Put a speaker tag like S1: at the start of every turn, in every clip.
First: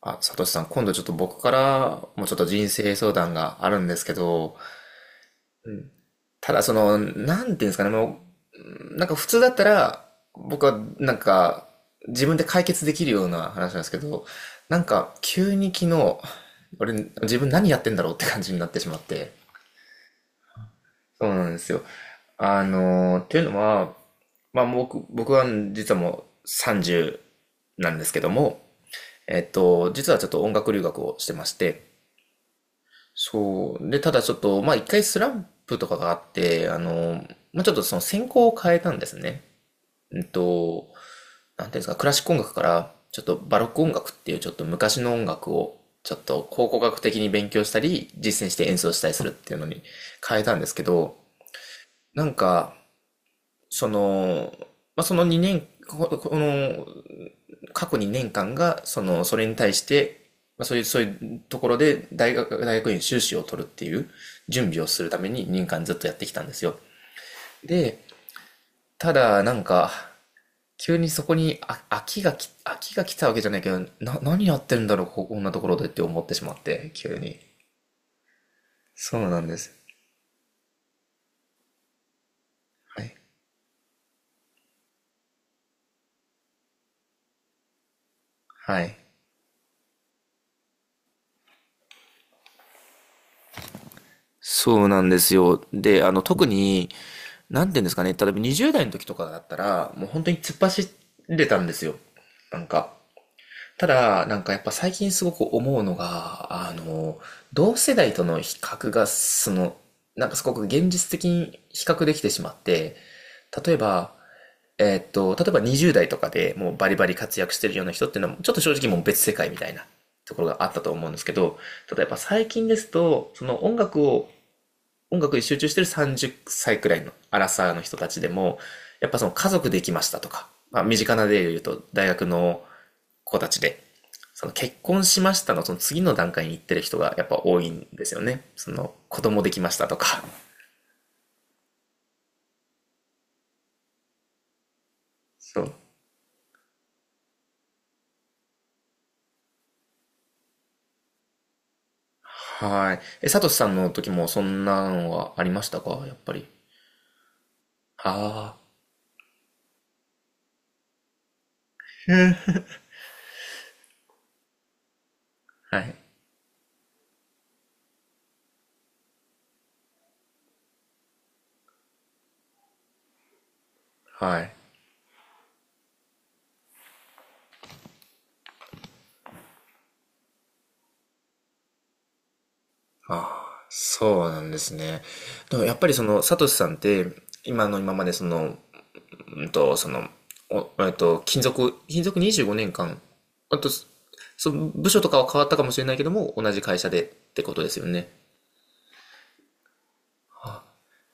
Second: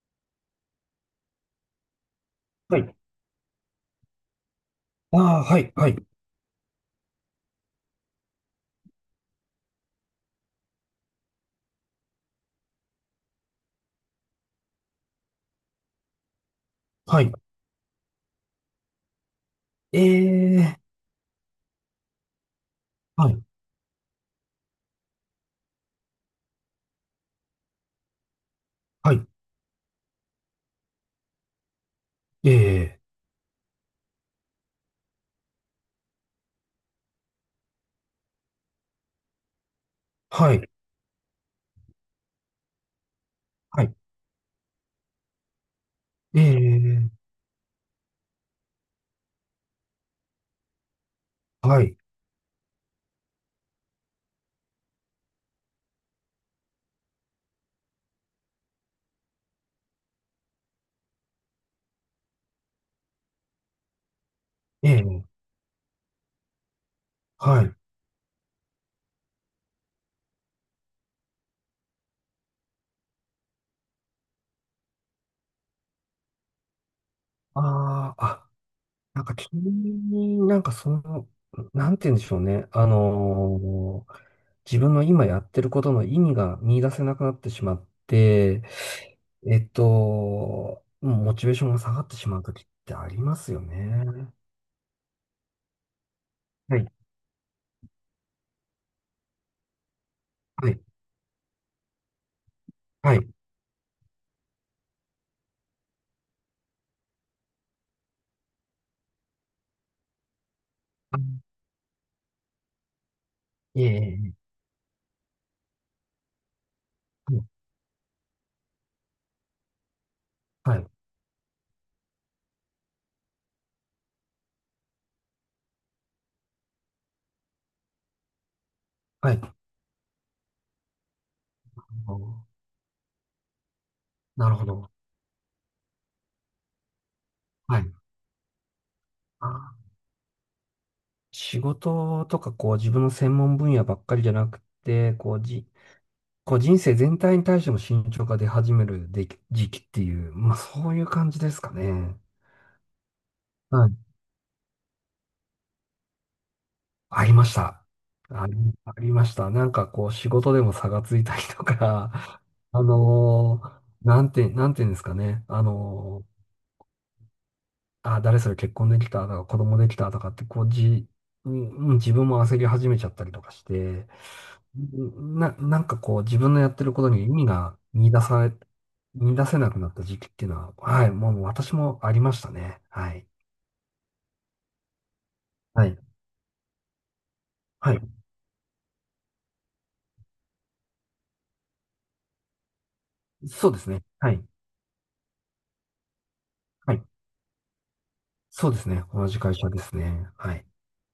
S1: あ、サトシさん、今度ちょっと僕からもちょっと人
S2: は
S1: 生
S2: い。
S1: 相談があるんですけど、
S2: ああ、はい、はい、
S1: ただその、なんていうんですかね、もう、普通だったら、僕はなんか自分で解決できるような話なんですけど、なんか急に昨日、俺
S2: はい。
S1: 自分何やってんだろうって感じになってしまって。
S2: ええ、
S1: そうなんですよ。っ
S2: は
S1: てい
S2: い、
S1: うのは、まあ僕は実はもう30なんですけども、
S2: はい、
S1: 実はちょっと音楽留学をしてまして、
S2: ええ、
S1: そう。で、ただちょっと、まあ一回スランプとかがあって、まあちょっとその専攻を変えたんですね。うん
S2: はい、
S1: と、なんていうんですか、クラシック音楽から、ちょっとバロック
S2: は
S1: 音
S2: い、
S1: 楽っていうちょっと昔の音楽を、ちょっ
S2: え
S1: と考古学
S2: え、
S1: 的に勉強したり、実践して演奏したりするっていうのに変えたんですけど、
S2: はい、
S1: なんか、その、まあ、その2年、ここの、過去2年間が、その、それに対して、まあ、そういうところで大学院修士を取るっていう準備を
S2: え
S1: するた
S2: え、
S1: めに2年間ずっとやってきたんですよ。
S2: はい。
S1: で、ただ、なんか、急にそこに飽きが来たわけじゃないけど、何やってるんだろう、ここんなところでって思ってしまって、急に。
S2: ああ、あ、
S1: そ
S2: なん
S1: う
S2: か
S1: なん
S2: 急
S1: です。
S2: になんかその、なんて言うんでしょうね。
S1: はい。
S2: 自分の今やってることの意味が見出せなくなってしまって、
S1: はい。
S2: モチベーションが下がってしまう時ってありますよね。
S1: そうなんですよ。で、あの、特
S2: は
S1: に、
S2: い、
S1: なんていうんですかね、例えば20代の時とかだったら、もう本当に突っ
S2: はい、
S1: 走れたんですよ。なんか。
S2: はい。
S1: ただ、なんかやっぱ最近すごく思うのが、あの、同世代との比較が、その、なんかすごく現実的
S2: あ、
S1: に比較できてしまって、例え
S2: いえい
S1: ば、
S2: え
S1: 例えば20代とかでもうバリバリ
S2: い
S1: 活
S2: え、
S1: 躍してるような人っていうのは、ちょっと正直もう別世界みたいなところがあっ
S2: は
S1: た
S2: い、
S1: と思うんですけど、例えば最近ですと、その音楽に集中してる30歳くらいのアラサーの人たちでも、やっぱその
S2: はい、
S1: 家
S2: は
S1: 族できましたとか、まあ身近な例で言うと大学
S2: い。
S1: の子たちで、そ
S2: な
S1: の
S2: るほ
S1: 結
S2: ど。
S1: 婚しましたのその次の段階に行ってる人がやっぱ多い
S2: は
S1: ん
S2: い。
S1: ですよね。その子供
S2: あ
S1: できました
S2: ー、
S1: とか。
S2: 仕事とか、こう、自分の専門分野ばっかりじゃなくて、
S1: そう。
S2: こう人生全体に対しても慎重が出始めるでき時期っていう、まあ、そういう感じですかね。
S1: はい。え、サトシさん
S2: は
S1: の
S2: い。
S1: 時もそんなのはありましたかやっぱり。
S2: ありました。あり、
S1: あ
S2: ありました。なんか、こう、仕事でも差がついたりとか、
S1: あ。
S2: なんていうんですかね。
S1: はい。
S2: あ、誰それ結婚できたとか、子供できたとかって、こう、じ、うん、うん自分も焦り始めちゃったりとかして、
S1: はい。
S2: なんかこう、自分のやってることに意味が見出され、見出せなくなった時期っていうのは、はい、もう私もありましたね。はい。
S1: ああ、そうなんですね。でもやっぱ
S2: は
S1: り
S2: い。
S1: その、サトシさんって、今の今
S2: は
S1: まで
S2: い。
S1: その、その、おえっと、勤続、勤続25年間。あと、
S2: そうで
S1: そ
S2: すね。はい。
S1: その部署とかは変わったかもしれないけども、同じ会社
S2: は
S1: で
S2: い。
S1: ってことですよね。
S2: そうですね。同じ会社ですね。はい。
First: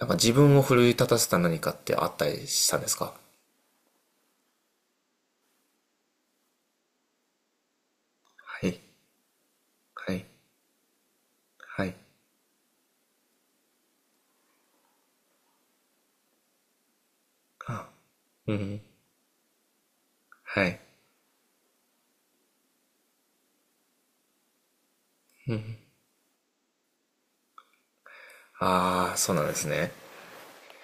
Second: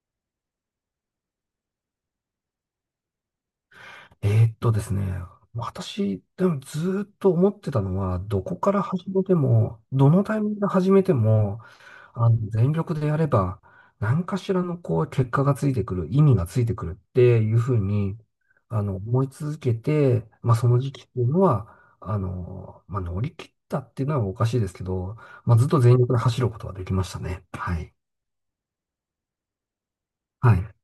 S1: なんか自分を奮い立たせた何かってあったりしたんですか。
S2: ですね。私、でもずーっと思ってたのは、どこ
S1: は
S2: か
S1: い、
S2: ら始めても、ど
S1: は
S2: の
S1: い、
S2: タイミングで始めても、
S1: はい。
S2: あの、全力でやれば、何かしらのこう、結果がついてくる、意味がついてくるっていうふう
S1: あ、
S2: に、
S1: うん、
S2: あの、思い続けて、まあ、
S1: は
S2: その
S1: い。
S2: 時期っていうのは、あの、まあ、乗り切ったっていうのはおかしいですけど、まあ、ずっと全力で走ることはできましたね。はい。
S1: ああ、そうなんですね。
S2: はい。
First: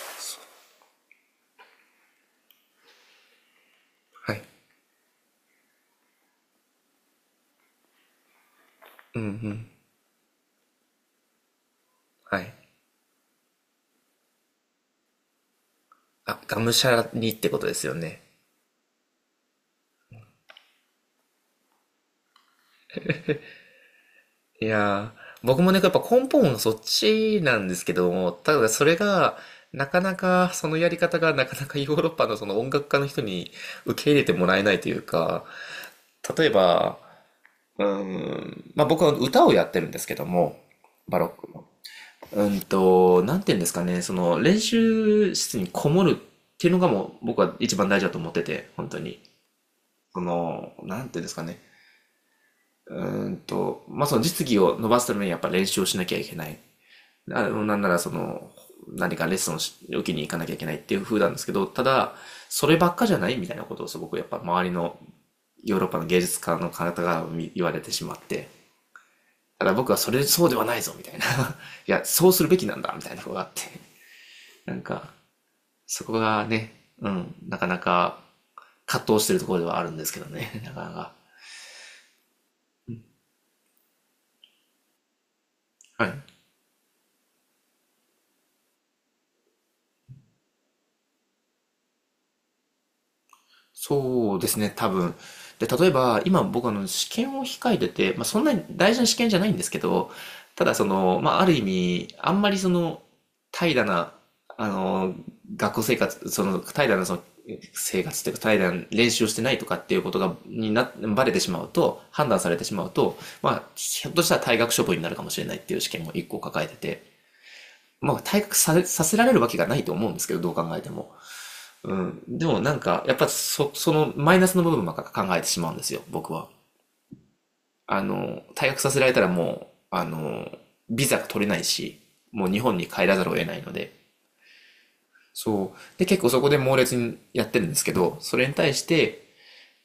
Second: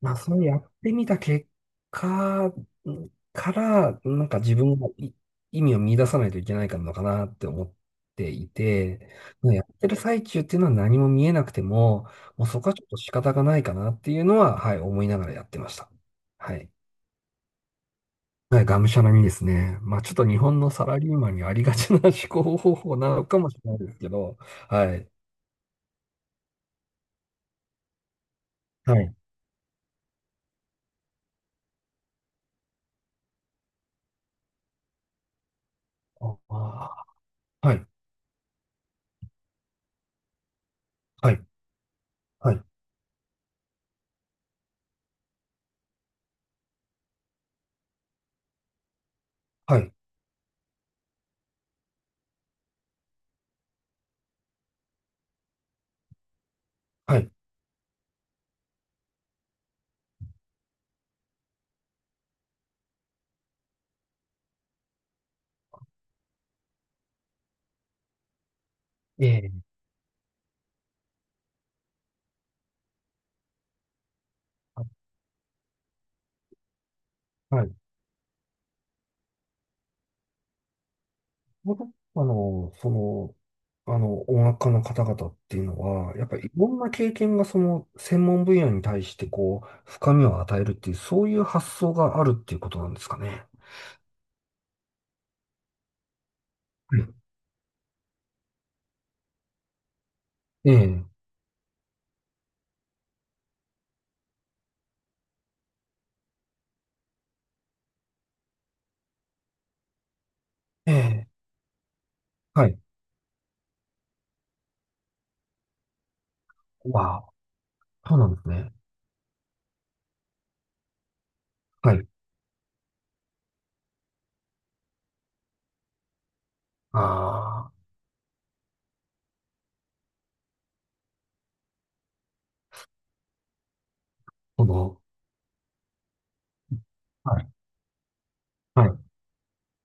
S2: まあ、それやってみた結果から、なん
S1: は
S2: か
S1: い。
S2: 自分がい意味を見出さないといけないかのかなって思っていて、
S1: うん、う
S2: まあや
S1: ん。
S2: ってる最中っていうのは何も見えなくても、
S1: は
S2: もう
S1: い。
S2: そこはちょっと仕方がないかなっていうのは、はい、思いながらやってました。
S1: あ、
S2: は
S1: が
S2: い。
S1: むしゃらにってことですよね。
S2: はい、がむしゃらにですね。まあ、ちょっと日本のサラリーマンにありがちな思考方法なのかもしれないですけど、
S1: い
S2: はい。
S1: やー、僕もね、やっぱ根本はそっちなんですけども、ただそれ
S2: はい。
S1: が、なかなか、そのやり方がなかなか ヨーロッパのその音楽家の人に受け入れてもらえないというか、
S2: あ
S1: 例えば、
S2: あ、はい。
S1: まあ僕は歌をやってるんですけども、バロ
S2: は
S1: ッ
S2: い。
S1: クの。
S2: はい。
S1: なんて言うんですかね、その練習室にこもるっていうのがもう僕は一番大事だと思ってて、本当に。
S2: はい。
S1: その、なんていうんですかね。まあ、その実技を伸ばすためにやっぱ練習をしなきゃいけない。
S2: はい。
S1: あのなんならその、何かレッスンを受けに行かなきゃいけないっていう風なんですけど、ただ、そればっかじゃないみたいなことをすごくやっぱ周りのヨーロッパの芸術家の方が言われてしまって、
S2: ええ。
S1: ただ僕はそれそうではないぞみたいな、いや、そうするべきなんだみたいなことがあって、なん
S2: は
S1: か、そこがね、うん、なか
S2: い。
S1: なか葛藤してるところではあるんですけどね、なかなか。
S2: ヨーロッパの、その、あの、音楽家の方々っていうの
S1: は
S2: は、
S1: い。
S2: やっぱりいろんな経験がその専門分野に対してこう、深みを与えるっていう、そういう発想があるっていうことなんですかね。
S1: そうですね、多分。で、例えば、今僕あの
S2: は
S1: 試
S2: い。
S1: 験を控えてて、まあ、そんなに大事な試験じゃないんですけど、た
S2: え
S1: だそ
S2: え、
S1: の、まあ、ある意味、あんまりその、怠惰な、あの、学校生活、その、怠惰なその、生活というか、怠惰な練習をしてないとかっていうことが、
S2: え
S1: バ
S2: え、
S1: レてしまうと、判断されて
S2: は
S1: し
S2: い。
S1: まうと、まあ、ひょっとしたら退学処分になるかもしれないっていう試験も一個抱えてて、
S2: わあ、
S1: ま
S2: そう
S1: あ、
S2: なんで
S1: 退
S2: す
S1: 学
S2: ね。
S1: さ、させられるわけがないと思うんですけど、どう考えても。
S2: は
S1: う
S2: い。
S1: ん。でもなんか、やっぱそのマイナスの部分ばっか考えてしまうんですよ、僕は。
S2: ああ、
S1: あの、退学させられたらもう、あの、ビザが取れないし、もう日本に帰らざるを得ないので。
S2: その、
S1: そう。で、結構そこで猛烈に
S2: は
S1: やっ
S2: い、
S1: てるんですけど、それに対し
S2: はい。
S1: て、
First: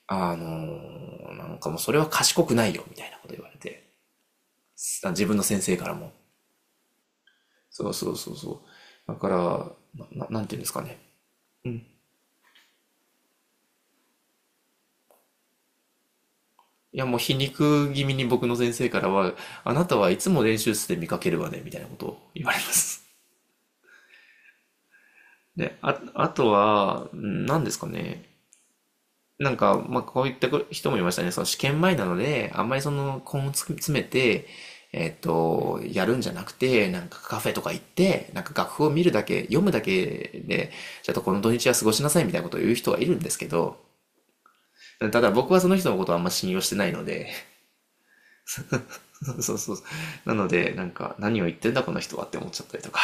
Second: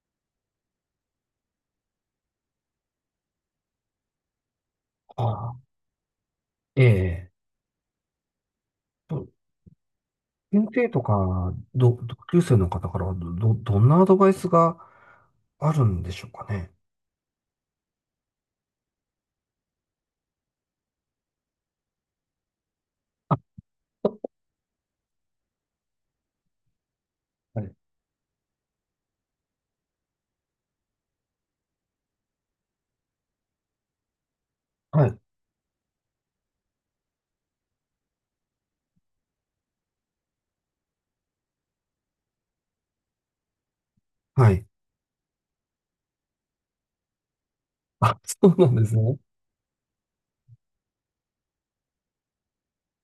S1: なんかもうそれは賢くないよ、みたいなこと言われて。
S2: あ
S1: 自分の先
S2: あ、
S1: 生からも。
S2: ええ。
S1: そうそう。だか
S2: と
S1: ら、なんていうんで
S2: 先
S1: すか
S2: 生
S1: ね。
S2: とか、
S1: うん。
S2: 同級生の方からはどんなアドバイスがあるんでしょうかね。
S1: いや、もう皮肉気味に僕の先生からは、あなたはいつも練習室で見かけるわね、みたいなことを言われます。で、あ、あとは、うん
S2: は
S1: 何で
S2: い。
S1: すかね。なんか、まあ、こういった人もいましたね。その試験前なので、あんまりその根を詰めて、
S2: はい。
S1: やるんじゃなくて、なんかカフェとか行って、なんか楽譜を見るだけ、読むだけで、ちょっとこの土日は過ごしなさいみたいなことを言う人がいるんですけど、
S2: はい。
S1: ただ僕はその人のことをあんま信用してないので、
S2: あ、そうなんですね。
S1: そうそう。なので、なんか、何を言ってんだこの人はって思っちゃったりとか。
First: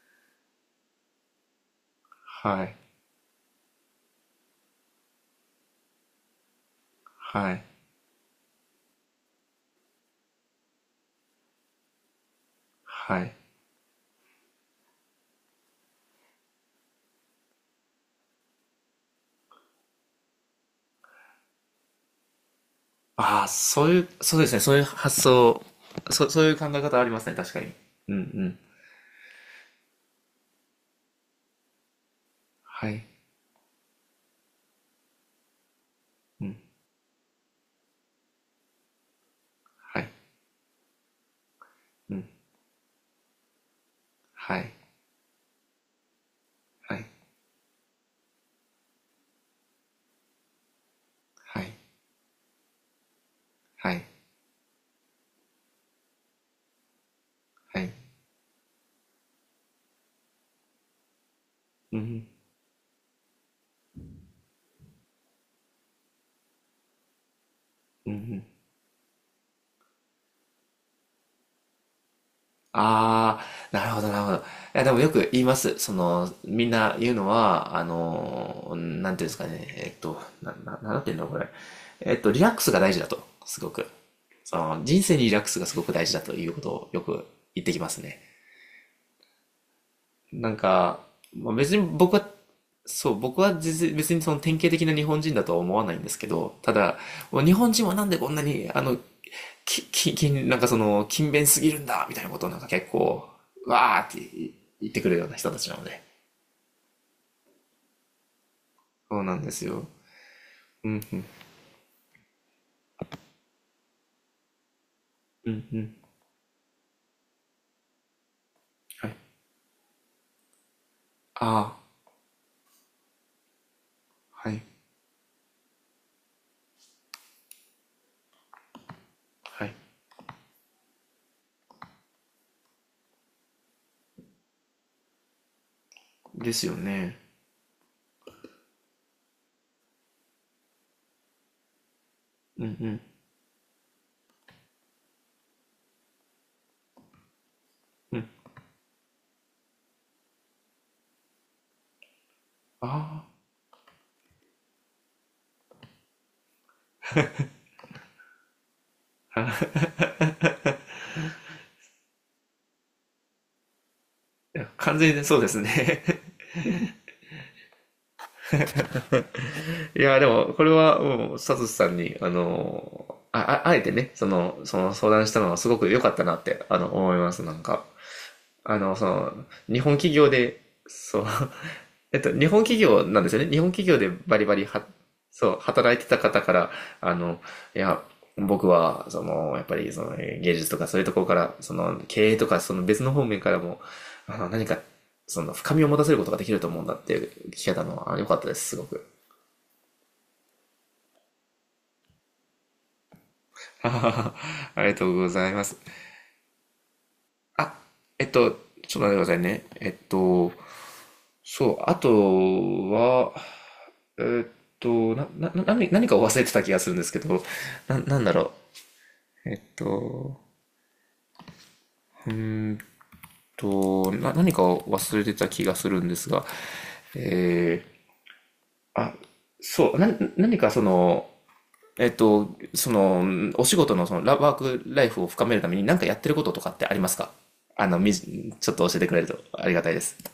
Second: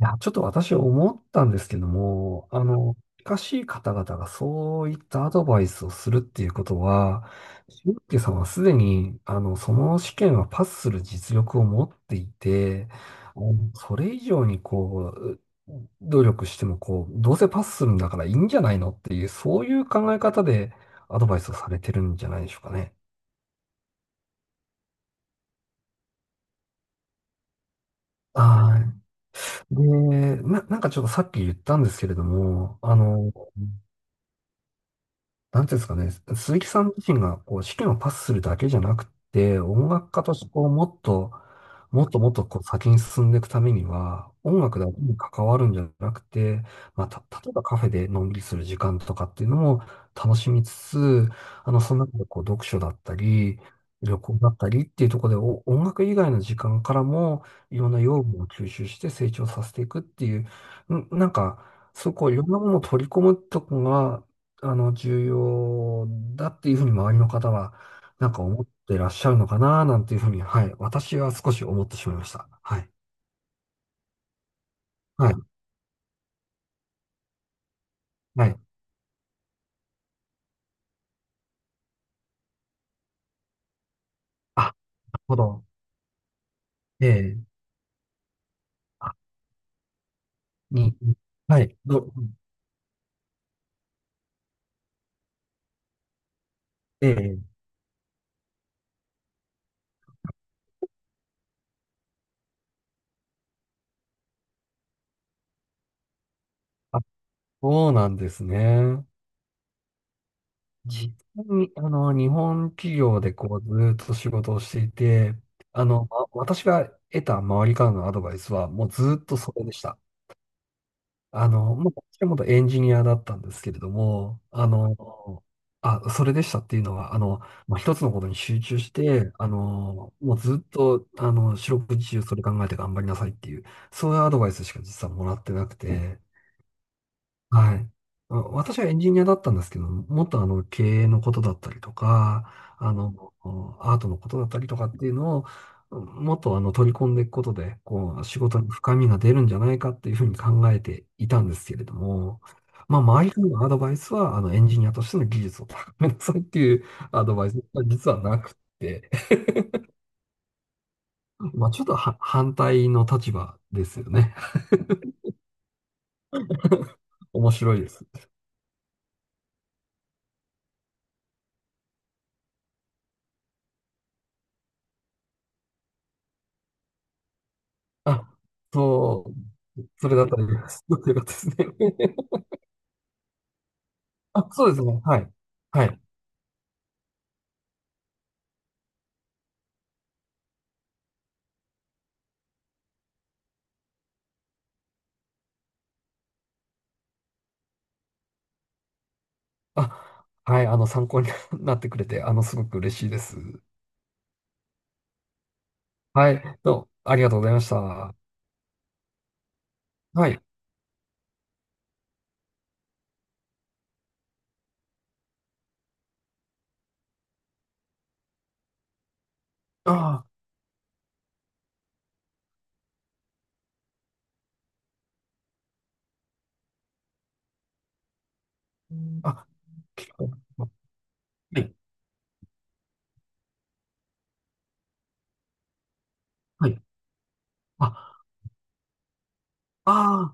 S2: いや、ちょっと私思ったんですけども、
S1: は
S2: あ
S1: い。
S2: の、近しい方々がそういったアドバイスをするっていうことは、
S1: はい。
S2: 俊介さんはすでに、あの、その試験はパスする実力を持っていて、
S1: はい。
S2: あのそれ以上にこう、努力してもこう、どうせパスするんだからいいんじゃないのっていう、そういう考え方でアドバイスをされてるんじゃないでしょうかね。
S1: ああ、そういう、そうですね。そういう発想、そ、そういう考え方ありますね。確かに。うんうん。
S2: はい。で、なんかちょっとさっき言ったんですけれども、
S1: は
S2: あ
S1: い。
S2: の、なんていうんですかね、
S1: う
S2: 鈴木
S1: ん。
S2: さん自身がこう指揮をパスするだけじゃなくて、音
S1: は
S2: 楽
S1: い。
S2: 家としてこうもっと、もっ
S1: う
S2: と
S1: ん。
S2: もっとこう先に進んでいくためには、
S1: は
S2: 音
S1: い。
S2: 楽だけに関わるんじゃなくて、
S1: は
S2: ま
S1: い。
S2: あ、た、例えばカフェでのんびりする時間とかっていうのも楽しみつつ、
S1: はい。
S2: あの、その中でこう読書だったり、
S1: はい。
S2: 旅行だったりっていうところでお音楽以外の時間からもい
S1: は
S2: ろ
S1: い。
S2: んな養分を吸収して成長させていくっていう、んなんか、
S1: う
S2: そう
S1: ん。
S2: こういろんなものを取り込むとこがあの、重要だっていうふうに周りの方は、
S1: うん。う
S2: なんか
S1: ん。
S2: 思ってらっしゃるのかな、なんていうふうに、はい。私は少し思ってしまいました。はい。
S1: ああ、なるほど、なるほど。いや、でもよく
S2: はい。
S1: 言います。その、みんな言うのは、あ
S2: はい。
S1: の、なんていうんですかね、えっと、なんていうんだろう、これ。リラックスが大事だと、すごく。そ
S2: あ、なる
S1: の、人生にリ
S2: ほ
S1: ラックス
S2: ど。
S1: がすごく大事だということをよ
S2: え
S1: く
S2: え。
S1: 言ってきますね。
S2: あ、
S1: なん
S2: に、
S1: か、
S2: に、
S1: まあ、
S2: は
S1: 別
S2: い。
S1: に
S2: ど、
S1: 僕は、そう、僕は実別にその典型的な日本人だとは思わないんですけど、ただ、
S2: え
S1: もう
S2: え。
S1: 日本人はなんでこんなに、あの、き、き、き、なんかその、勤勉すぎるんだ、みたいなことをなんか結構、わーって言ってくるような人たちなので。
S2: あ、そうなんですね。
S1: そうなんですよ。うん、
S2: 実
S1: うん、
S2: 際に、あの、日本企業でこう、ずーっと仕事をしていて、
S1: う
S2: あ
S1: ん。
S2: の、ま私が得た周りからのアドバイスは、もうず
S1: はい。
S2: ーっとそれでした。あ
S1: あ
S2: の、まあ、もともとエンジニアだったんですけれども、
S1: あ、はい、
S2: あの、あ、それでしたっていうのは、あの、まあ、一つのことに集中して、あ
S1: はい。
S2: の、もうずっと、あの、四六時中それ考えて頑張りなさいっていう、そういうアドバイスしか実はもらってなくて、
S1: ですよね。
S2: はい。あ私はエンジニアだったんですけど、もっとあの経営のことだったりと
S1: うん、う
S2: か、あ
S1: ん、
S2: の、アートのことだったりとかっていうのを、もっとあの取り込んでいくことで、こ
S1: う
S2: う、
S1: ん。
S2: 仕事に深みが出るんじゃないかっていうふうに考えていたんですけれども、まあ、
S1: あ
S2: 周
S1: あ。
S2: りからのアドバイスは、あの、エンジニアとしての技術を高めなさいっていう アドバイスが実はなくて、まあ、ちょっとは反対の立場ですよね。
S1: 完全にそうですね。
S2: 面白いです。
S1: いや、でも、これは、もう、サトシさんに、あの、あえてね、その、その相談したのはすごく良かったなって、あの、思います、なんか。
S2: あ、
S1: あの、その、
S2: そ
S1: 日
S2: う、
S1: 本
S2: そ
S1: 企
S2: れだっ
S1: 業
S2: た
S1: で、
S2: ら、すごく良
S1: そ
S2: か
S1: う、
S2: ったですね。
S1: 日本企業なんですよね。日本企業でバリ
S2: あ、
S1: バリ
S2: そうです
S1: は、
S2: ね。はい。
S1: そう、
S2: は
S1: 働
S2: い。
S1: いてた方から、あの、いや、僕は、その、やっぱり、その、芸術とかそういうところから、その、経営とか、その別の方面からも、あの、何か、その、深みを持たせることができると思うんだっていう聞けたのは、良かったです、すごく。
S2: あ、はい。あの、参考に なってくれて、あの、すごく嬉しいです。
S1: あははありがとうございます。
S2: はい。どうもありがとうございまし
S1: あ、
S2: た。
S1: えっと、ちょっと待ってくださいね。
S2: はい。
S1: そう、あとは、えっと、な、な、な何、何かを忘れてた気がするんですけど、なんだろう。
S2: あ
S1: うーん何かを忘れてた気がするんですが、えあ、
S2: あ、あ、
S1: そう、な、
S2: 結構。
S1: 何
S2: は
S1: かその、
S2: い。
S1: その、お仕事のそのワークライフを深めるために何かやってることと
S2: は
S1: かっ
S2: い。
S1: てありますか。
S2: あ、
S1: ちょっと教えてくれるとありがたいです。
S2: あ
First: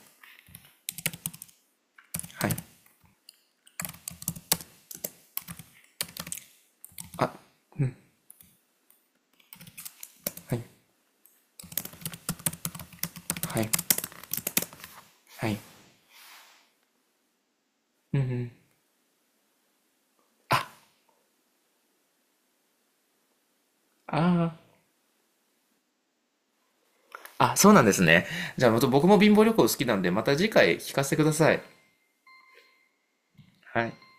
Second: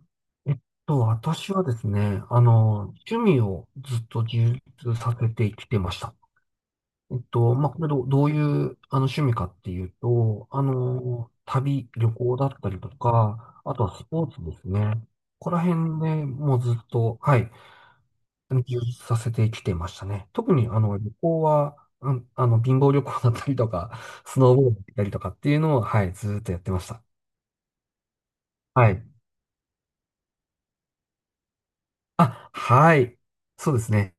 S2: あ、えっ私はですね、あ
S1: はい。
S2: の、趣味をずっと充実させてきてました。
S1: あ、
S2: まあ、これどう、どういう、あの、趣味かっていうと、
S1: は
S2: あ
S1: い、
S2: の、旅、旅行だったりと
S1: は
S2: か、
S1: い、
S2: あとはスポーツですね。こ
S1: は
S2: こ
S1: い。
S2: ら辺でもうずっと、はい。
S1: うんうん。
S2: 研究させてきてましたね。特
S1: あ、
S2: にあの旅行は、うん、あの貧乏旅行だったりとか、ス
S1: あ
S2: ノーボードだったりとかっていうのを、はい、ずーっとやってました。
S1: あ、そうなんですね。じゃあ、また
S2: は
S1: 僕
S2: い。
S1: も貧乏旅行好きなんで、また次回聞かせてください。
S2: あ、はい。そうで
S1: はい。
S2: すね。